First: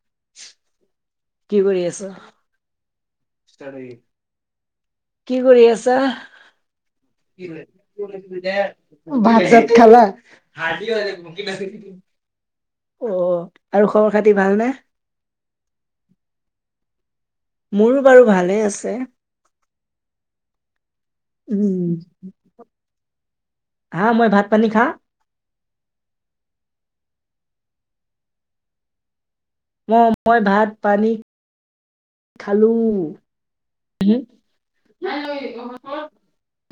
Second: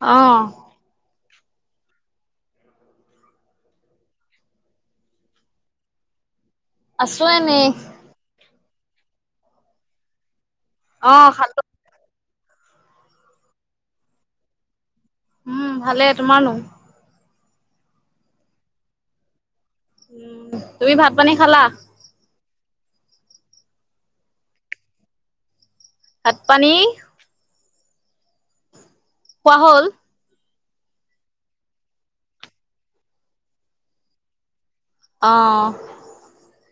অ'। কি কৰি আছো? [unintelligible] কি কৰি আছা? আছো এনেই ভাত চাত খালা? অ', খালো অ' আৰু খবৰ খাতি ভাল নে? উম' ভালে, তোমাৰনো? মোৰো বাৰু ভালে আছে। উম তুমি ভাত পানী খালা? উম, হাঁ মই ভাত পানী খা- ভাত পানী- খোৱা হল। অ' মই ভাত পানী- খালো। হুম অ',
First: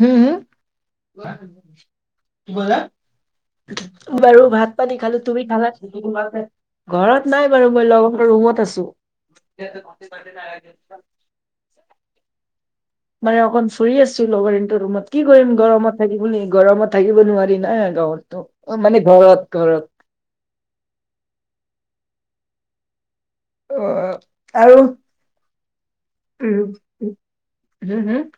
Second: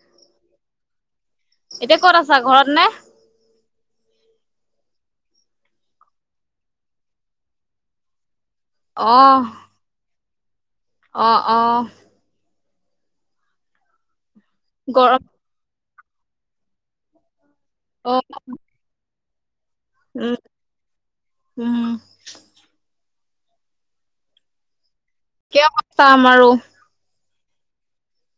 হুম হুম। এতিয়া ক'ত আছা কি ঘৰত কলে? নে? বাৰু ভাত পানী খালো, তুমি খালা? ঘৰত নাই বাৰু মই লগৰ ৰুমত আছো। অঁ অঁ'। মানে অকণ ফুৰি আছো লগ ইনট ৰুমত গৰম কি কৰিম গৰমত থাকি পিনি গৰমত থাকিব নোৱাৰি না। অ' মানে ঘৰত ঘৰত। উম উম'। অ' আৰু একে অৱস্থা আমাৰো উম হুম হুম'।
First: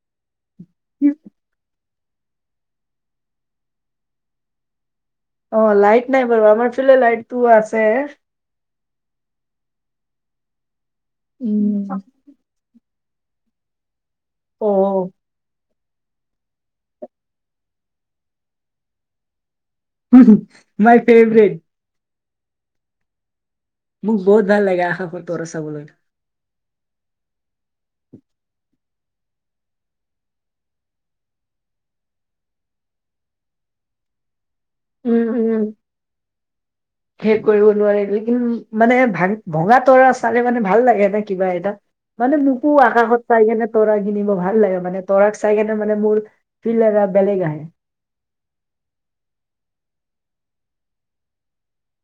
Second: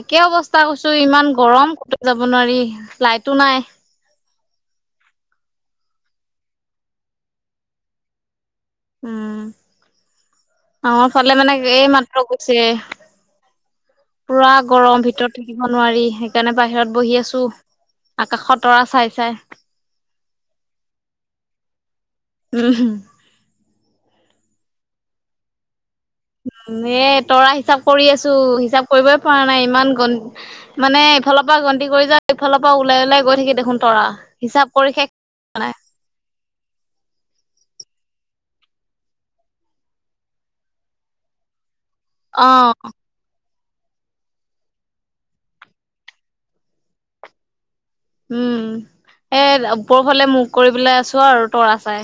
একে অৱস্থা কৈছো ইমান গৰম কত যাব নোৱাৰি লাইটো নাই। অ' লাইট নাই বাৰু আমাৰ ফালে লাইট টো আছে। উম, আমাৰ ফালে মানে এই উম, মাত্ৰ গ- ছে পুৰা অ গৰম ভিতৰত থাকি- ব নোৱাৰি সেইকাৰণে, বাহিৰত বহি আছো আকাশত তৰা চাই চাই। My favourite. Um hmm. মোক বহুত ভাল লাগে আকাশৰ তৰা চাবলৈ। উম' এ তৰা হিচাপ কৰি আছো। হিচাপ কৰিবই পৰা নাই ইমান গ- মানে এইফালৰ পৰা গন্তি কৰি যা এইফালৰ পৰা ওলাই ওলাই গৈ থাকি দেখোন তৰা হিচাপ কৰি শেষ- উম উম। নাই শেষ কৰিব নোৱাৰিলে কিন মানে ভা ভঙা তৰা চালে মানে ভাল লাগে নে কিবা এটা। মানে অ মোকো আকাশত- চাই কেনে তৰা কিনিব ভাল লাগে মানে তৰাক চাই কিনে মানে মোৰ ফিল্ড এটা বেলেগ আহে। উম' এ ওপৰফালে মোখ কৰি পেলাই আছো আৰু তৰা চাই।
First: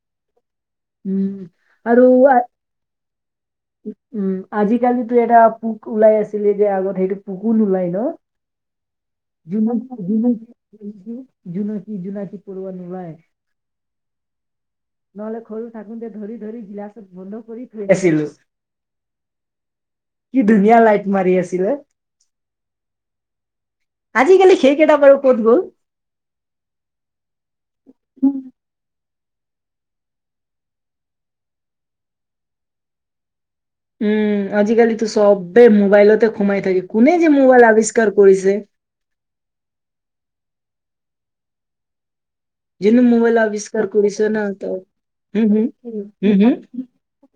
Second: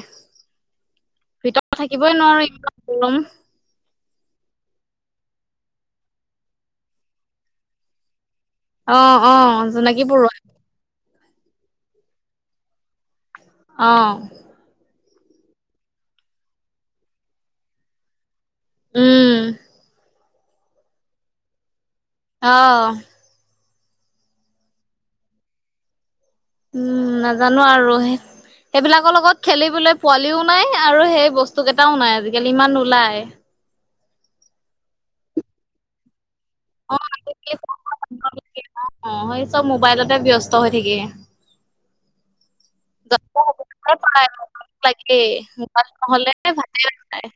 উম ভিতৰত আৰু থাকিবই আ- নোৱাৰো এনেকুৱা গৰম। উম' আজিকালিতো এটা পোক ওলাই আছিলে যে আগত সেইটো পোকো নোলাই ন। অঁ অঁ জোনাকী পৰুৱা। জোনাকি জোনাকি পৰুৱা নোলাই। অঁ' নহলে সৰু থাকোতে ধৰি ধৰি গিলাচত বন্ধ কৰি থৈ আছিলো। উম' কি ধুনীয়া লাইট মাৰি আছিলে। অঁ' আজিকালি সেই কেইটা বাৰু ক'ত গ'ল? উম' নাজানো আৰু সে- সেইবিলাকৰ লগত খেলিবলে পোৱালিও নাই আৰু সেই বস্তুকেইটাও নাই, আজিকালি ইমান নোলায়। উম আজিকালিতো চবে মোবাইলতে সোমাই থাকে। কোনে যে মোবাইল আৱিষ্কাৰ কৰিছে। অঁ সেই চব মোবাইলতে ব্যস্ত হৈ থাকে। যোনে মোবাইল জন্ম হবৰ আৱিষ্কাৰ পৰাই কৰিছে ন ত মোবাইল লাগেই, হম হম মোবাইল হম নহলে হম ভাতে নাখায়।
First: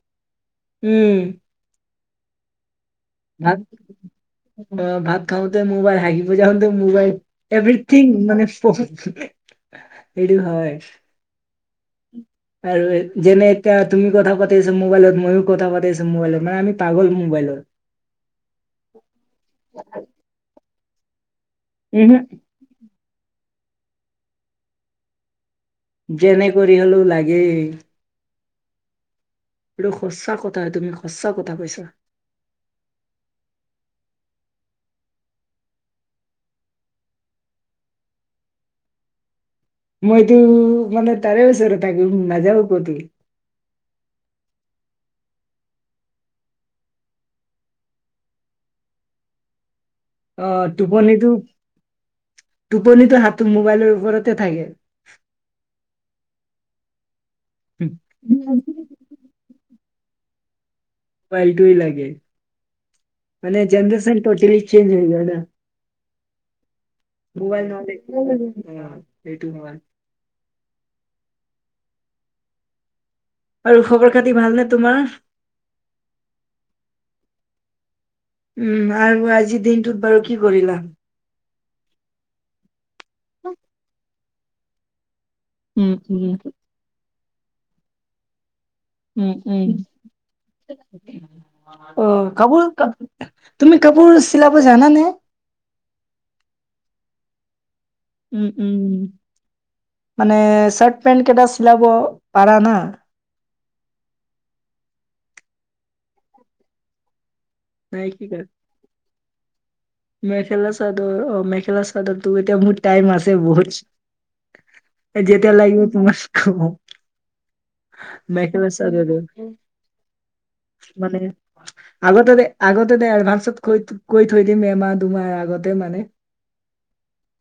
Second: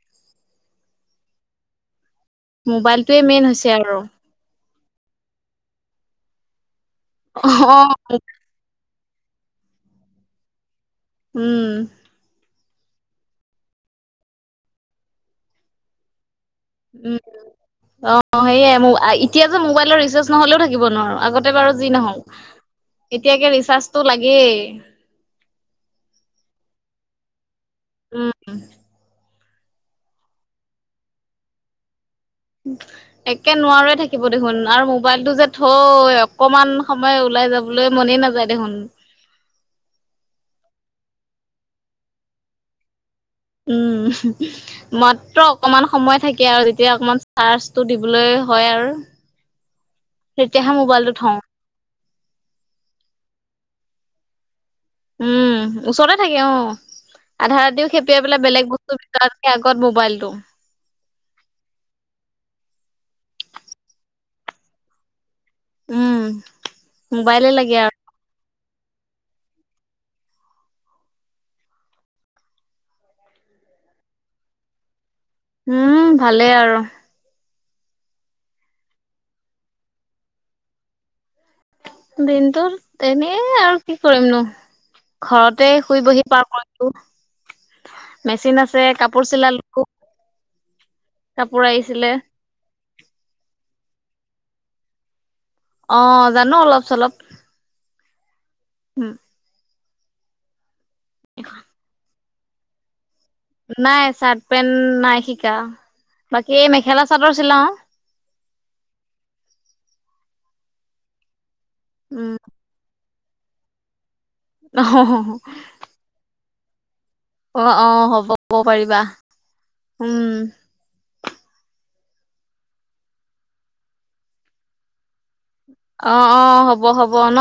উম। মোবাইলটোৱে মেইন ভাত হৈছে আৰু। অ, ভাত খাওঁতে মোবাইল হাগিব জাওঁতে মোবাইল অ এভ্ৰিথিং মানে [unintelligible] এইটো হয়। উম আৰু যেনে এতিয়া তুমি কথা পাতিছা মোবাইলত মইয়ো কথা পাতি আছো মোবাইলত মানে আমি পাগল উম মোবাইলত। অঁ সেয়াই মো এতিয়া যে মোবাইলৰ ৰিচাৰ্জ নহ'লেও থাকিব নোৱাৰো। আগ তে বাৰু যি উমহু। নহওক এতিয়া একে ৰিচাৰ্জটো লাগেই। যেনে কৰি হ'লেও লাগেই। উম এইটো সঁচা কথা তুমি সঁচা কথা কৈছা। [inaudible] একে নোৱাৰোৱে থাকিব দেখোন আৰু মোবাইলটো যে থৈ অকমান সময় ওলাই যাব লৈ মনেই নাযায় দেখোন। মইতো মানে তাৰে ওচৰ থাকিম নাযাওঁ কতো। উম মাত্ৰ অকমান সময় থাকে আৰু তেতিয়া অকমান চাৰ্জটো দিবলৈ হয় আৰু। অ তেতিয়াহে মোবাইলটো টোপনিতো থওঁ। টোপনিতো হাতটো মোবাইলৰ ওপৰতে থাকে। উম ওচৰতে থাকে অঁ, আধা উম। ৰাতিও সেপিয়াই পেলাই বেলেগ বস্তু তাতকে আগত মোবাইলটো। মোবাইলটোৱে লাগে। মানে জেনেৰেচন টোটেলি চেঞ্জ হৈ গল না। উম মোবাইলে মোবাইল লাগে নহলে আৰু [unintelligible] আৰু খবৰ খাতি ভালনে তোমাৰ? উম ভালে আৰু। উম আৰু আজিৰ দিনটোত বাৰু কি কৰিলা? দিনটোত এনেই আৰু কি কৰিমনো। ঘৰতে উম, শুই বহি উম। পাৰ কৰি ছো। মেচিন আছে উম কাপোৰ উম। চিলালো, কাপোৰ অ আহিছিলে। কাপোৰ তুমি কাপোৰ চিলাব জানা নে? অঁ জানো অলপ চলপ। উম উম, মানে চাৰ্ট পেণ্ট কেইটা চিলাব পাৰা না? নাই চাৰ্ট পেণ্ট নাই শিকা। বাকী এই মেখেলা চাদৰ চিলাও। নাই শিকা? মেখেলা চাদৰ অ মেখেলা চাদৰ উম। তোৰ এতিয়া মোৰ টাইম আছে বহুত। অ যেতিয়া লাগিব তোমাক কম। অ অ হ'ব কব মেখেলা পাৰিবা চাদৰ উম। মানে আগতে দে আগতে দে এডভান্সত কৈ কৈ থৈ দিম এমাহ দুমাহ আগত। অঁ অঁ হ'ব হ'ব ন,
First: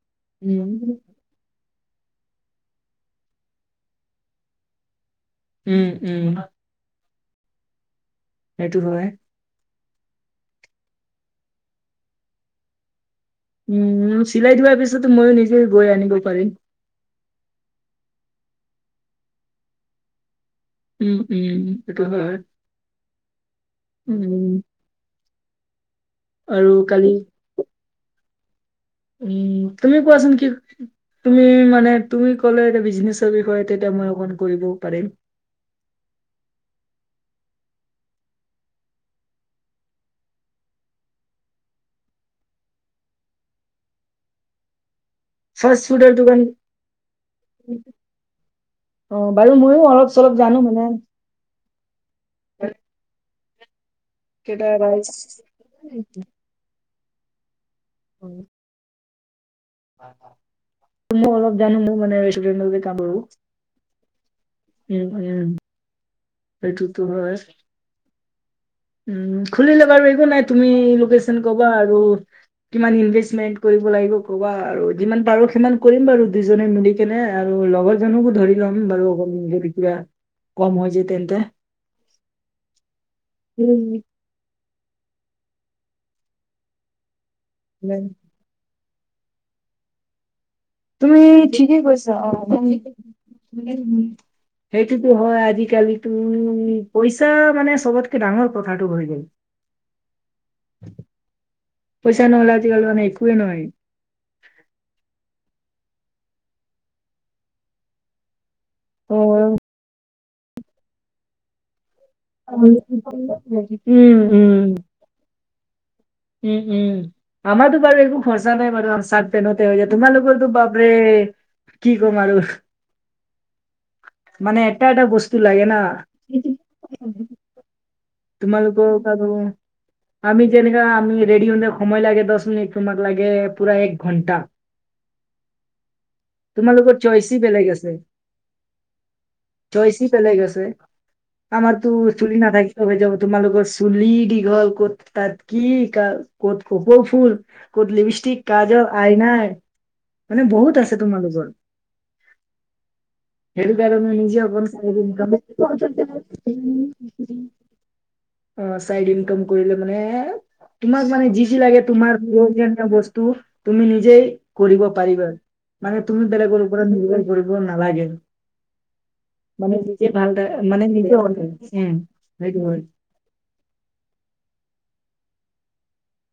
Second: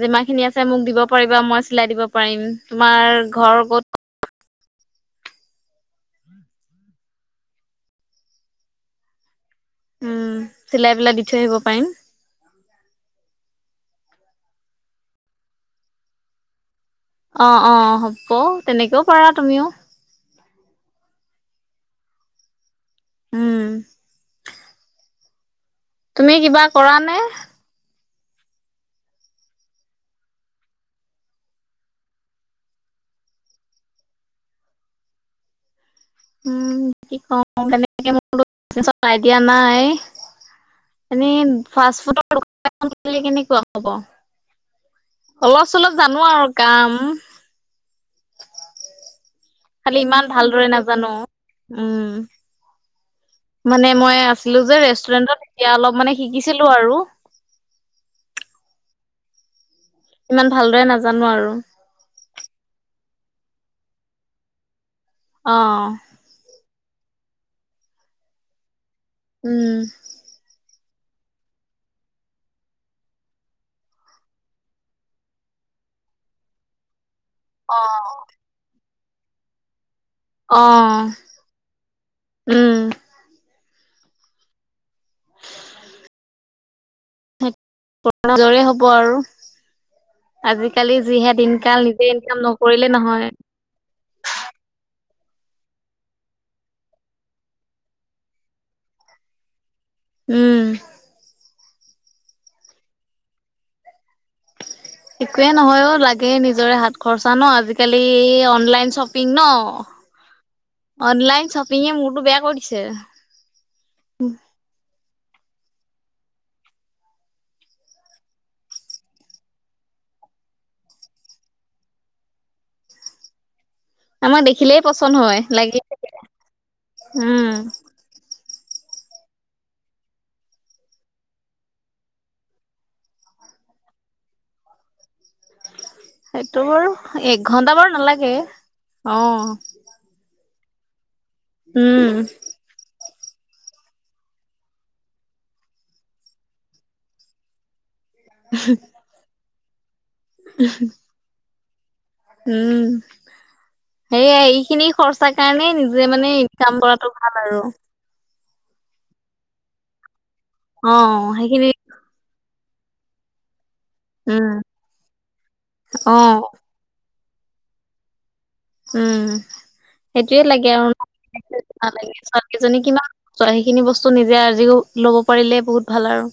যিমানখিনি আছে উম মোক দিব পাৰিবা মই চিলাই দিব পাৰিম। তোমাৰ ঘৰ ক'ত? উম উম। সেইটো হয়। উম, চিলাই পিলাই দি থয় আহিব পাৰিম। উম, চিলাই থোৱাৰ পিছতো ময়ো নিজে গৈ আনিব পাৰিম। অঁ অঁ, হ'ব তেনেকেও পাৰা তুমিও। উম উম উম এইটো হয়, উম উম উ তুমি কিবা কৰা কালি নে? উম তুমি কোৱাচোন কি? তুমি মানে তুমি ক'লে এতিয়া বিজনেছৰ বিষয়ে তেতিয়া মই অকমান কৰিবও পাৰিম। উম কি কওঁ তেনেকে মোৰ বিজনেছৰ আই দিয়া নাই। এনেই ফাষ্ট ফুডৰ দোকান এখন খুলিলে কেনেকুৱা হ'ব? অলপ চলপ জানো আৰু কাম। উম, অঁ বাৰু ময়ো খালি অলপ ইমান চলপ ভালদৰে জানো মানে নাজানো উম মানে মই আছিলো কেইটা যে ৰাইচ ৰেষ্টুৰেণ্টত এতিয়া অলপ মানে শিকিছিলোঁ আৰু। [inaudible] ইমান ভালদৰে [inaudible] নাজানো আৰু টা কৰোঁ, উম উম অ এইটোতো হয়। উম, খুলিলে বাৰু একো নাই তুমি লোকেশ্যন কবা আৰু। কিমান ইনভেষ্টমেন্ট কৰিব লাগিব ক'বা আৰু যিমান পাৰো সিমান কৰিম বাৰু দুজনে মিলি কেনে আৰু লগৰ জনকো ধৰি ল'ম বাৰু অকল নিজে তেতিয়া অঁ উম উম নিজৰে হ'ব আৰু, আজি কালি তুমি যিহে ঠিকেই দিনকাল নিজে কৈছা অ'। ইনকাম নকৰিলে নহয়। [inaudible] সেইটোতো হয়, আজিকালিতো পইচা মানে চবতকে ডাঙৰ কথাটো হৈ গ'ল। উম। পইছা, নহলে আজি কালি মানে একোৱেই নোৱাৰি। একোৱে নহয় অ লাগে নিজৰে হাত খৰচা ন আজিকালি, অন লাইন শ্বপিং ন, উম, অনলাইন শ্বপিং মোৰটো বে উম উম উম উম আমাৰতো বাৰু একো খৰচা নাই, বাৰু আ চাত পেনতে হৈ যায় তোমাৰালোকৰ তো বাপাৰে। কি কম আৰু। আমাক মানে দেখিলেই এটা এটা পচন্দ হয় বস্তু লাগে না উম। তোমালোক কাবাৰ আমি যেনেকা আমি ৰেডি হওঁতে সময় লাগে দহ মিনিট, তোমাক লাগে পুৰা এক ঘণ্টা। সেইটো বাৰু তোমালোকৰ চইচি এক বেলেগ ঘন্টা আছে বাৰু নালাগে অঁ। চইচি পেলায় গৈছে আমাৰতো উম চুলি নাথাকে। ত যাব, তোমালোকৰ চুলি দীঘল ক'ত, তাত কি ক ক'ত কপৌ ফুল। ক'ত লিপষ্টিক, কাজল, আইনাই মানে বহুত আছে তোমালোকৰ। উম সেইটো কাৰণে সে নিজে এই অকণ খিনি খৰ্চা কাৰণে চাই নিজে মানে ইনকাম কৰাতটো ভাল আৰু। অঁ, চাইড ইনকাম কৰিলে মানে অ তোমাক মানে যি যি সেইখিনি লাগে তোমাৰ প্ৰয়োজনীয় বস্তু, তুমি নিজেই উম কৰিব পাৰিবা মানে অ তুমি বেলেগৰ ওপৰত নিৰ্ভৰ কৰিব নালাগে। উম মানে নিজে ভাল সেইটোয়ে দা মানে নিজে অধি ওম। কেইজনী কিমান? চ সেইখিনি বস্তু নিজে আজিও লব পাৰিলে বহুত ভাল আৰু।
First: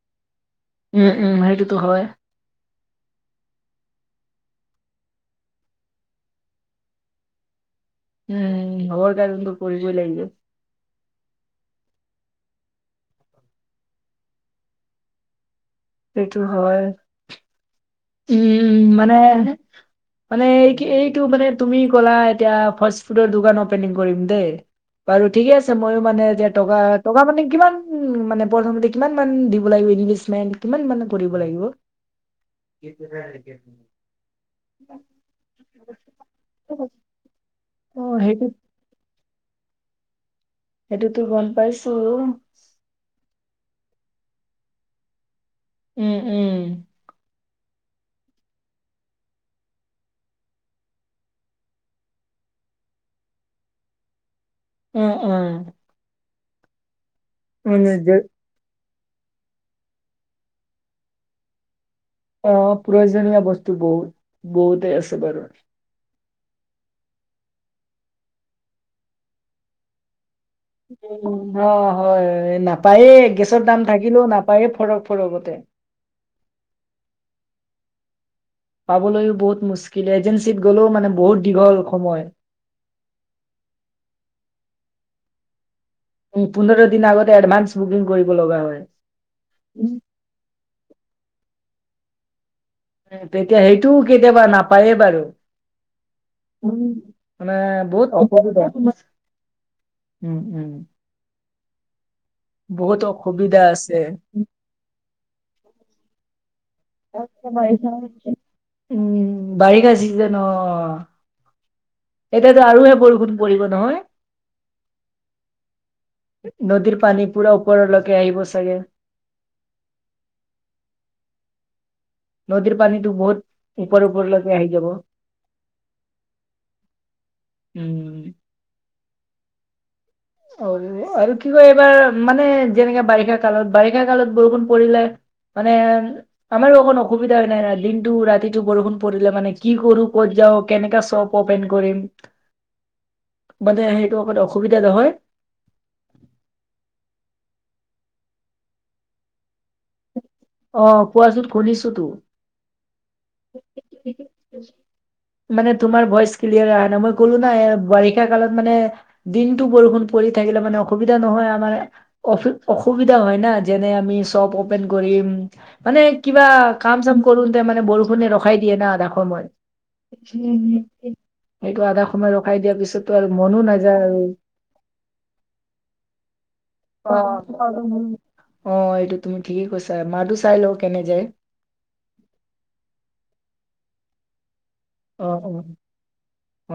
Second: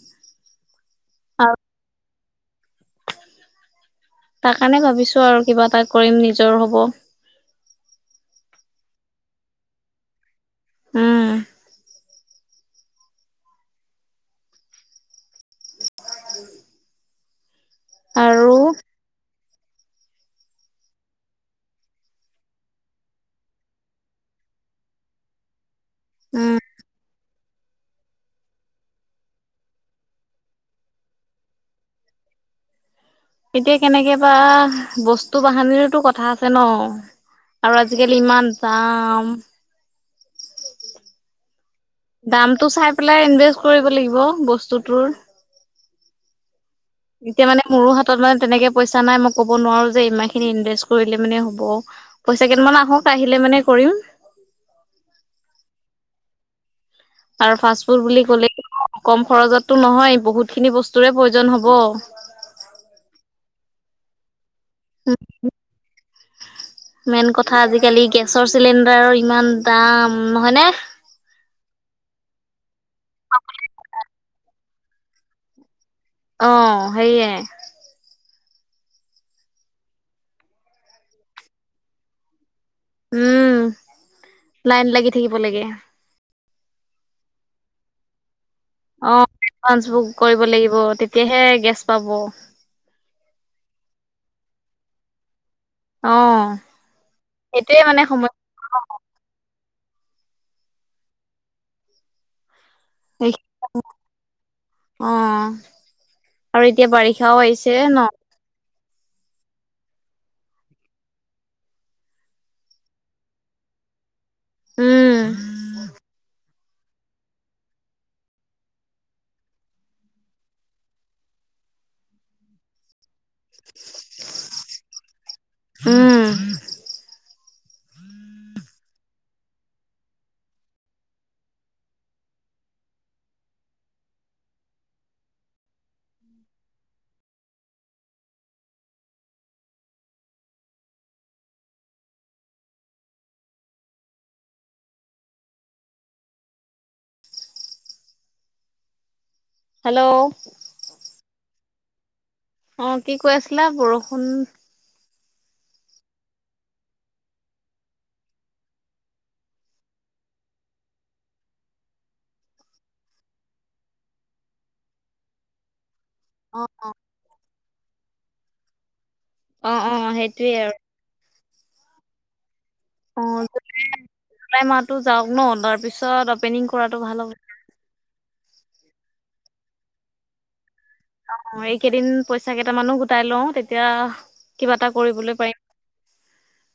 উম উম আৰু সেইটোতো হয়। তাৰ কাৰণে ভাবিছো আৰু কিবা এটা কৰিম নিজৰ হ'ব। উম হব দে যোনটো কৰিব লাগিব। উম। সেইটো হয়। আৰু উম মানে মানে এই কি এইটো মানে তুমি ক'লা এতিয়া ফাচ ফুডৰ দোকান অপেনিং কৰিম দেই বাৰু ঠিকে আছে মইও মানে এতিয়া উম টকা - টকা মানে কিমান উম মানে প্ৰথমতে কিমান মান দিব লাগিব ইনভেষ্টমেণ্ট কিমান মান কৰিব লাগিব? কি কৈছে? এতিয়া কেনেকে বা বস্তু বাহানিৰতো কথা আছে ন? আৰু অ আজিকালি সেইটো ইমান দাম। সেইটোতো গম পাইছো। টো চাই পেলাই ইনভেষ্ট কৰিব লাগিব বস্তুটোৰ। উম উম। এতিয়া মানে মোৰো হাতত মানে তেনেকে পইচা নাই মই ক'ব নোৱাৰো যে ইমানখিনি ইনভেষ্ট কৰিলে মানে হ'ব পইচা কেইটামান আহক আহিলে মানে কৰিম। উম উম। আৰু ফাষ্ট মানে ফুড যে বুলি ক'লে কম খৰচতটো নহয় বহুতখিনি বস্তুৰে প্ৰয়োজন হ'ব। অ প্ৰয়োজনীয় বস্তু বহুত- বহুত। অ [inaudible] মেইন কথা আজিকালি গেছৰ চিলিণ্ডাৰৰ ইমান দাম নহয় নে? উম অ হয়, নাপায়ে গেছৰ দাম থাকিলেও নাপায়ে ফৰক - ফৰকতে। অ সেইয়ে। পাবলৈও বহুত মুস্কিল, এজেঞ্চীত গ'লেও মানে বহুত দীঘল সময়। উম, লাইন লাগি থাকিব লাগে। উম, পোন্ধৰ দিন আগতে এডভান্স বুকিং কৰিব লগা হয়। অ, [inaudible] উম, বুক কৰিব লাগিব তেতিয়াহে গেছ পাব। উম, তেতিয়া সেইটো কেতিয়াবা নাপায়ে বাৰু। অ'। উম মানে সেইটোয়ে বহুত সময় অপখিত। উম উম। বহুত অসুবিধা আছে। অহ আৰু এতিয়া বাৰিষাও আহিছে ন? উম, বাৰিষা চিজন এতিয়াতো আৰু হে বৰষুণ পৰিব নহয়? উম। নদীৰ পানী পুৰা ওপৰলৈকে আহিব চাগে? নদীৰ পানীটো বহুত ওপৰ ওপৰলৈকে আহি যাব। উম। উম। অ এ আৰু কি কয় এইবাৰ মানে যেনেকে বাৰিষা কালত, বাৰিষা কালত বৰষুণ পৰিলে মানে আমাৰো অকনো অসুবিধা হয় নাই দিনটো ৰাতিটো বৰষুণ পৰিলে মানে কি কৰো ক'ত যাও কেনেকে চব- কপেন কৰিম, মানে সেইটো অকণ অসুবিধা নহয়। [inaudible] হেল্লো'। অ কোৱা চোন শুনিছো তো। অ কি কৈ আছিলা বৰষুণ। মানে তোমাৰ ভইচ ক্লিয়াৰ অহা নাই মই ক'লো নাই বাৰিষা কালত মানে- দিনটো বৰষুণ পৰি থাকিলে মানে অসুবিধা নহয় আমাৰ- অ অসুবিধা হয় ন যেনে আমি শ্বপ অপেন কৰিম। মানে কিবা অ কাম চাম কৰোতে মানে বৰষুণে ৰখাই দিয়ে না ডাখৰ মই। অ সেইটোয়ে আৰু সেইটো আধা সময় ৰখাই দিয়াৰ পিছত। অ জোলাই মাহটো যাওক ন তাৰপিছত অপেনিং কৰাটো ভাল হ'ব। অ এইটো তুমি ঠিকেই কৈছা মাহটো চাই লও কেনে যায়। অ এইকেইদিন পইচা কেইটামানো গোটাই লও তেতিয়া কিবা এটা- কৰিবলৈ অহ পাৰিম হ'ব,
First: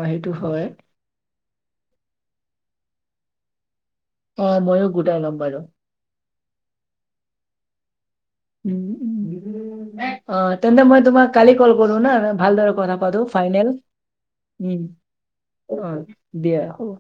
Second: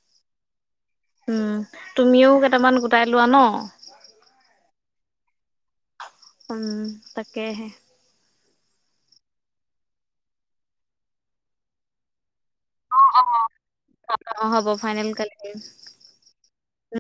সেইটো হয়। উম, তুমিও কেইটামান গোটাই লোৱা ন। অ মইও গোটাই লম বাৰু। উম তাকেহে। উ উ অ তেন্তে মই তোমাক কালি কল কৰো না ভালদৰে- কথা পাতোঁ ফাইনেল, অ হ'ব উম, ফাইনেল কালি অ দিয়া হ'ব।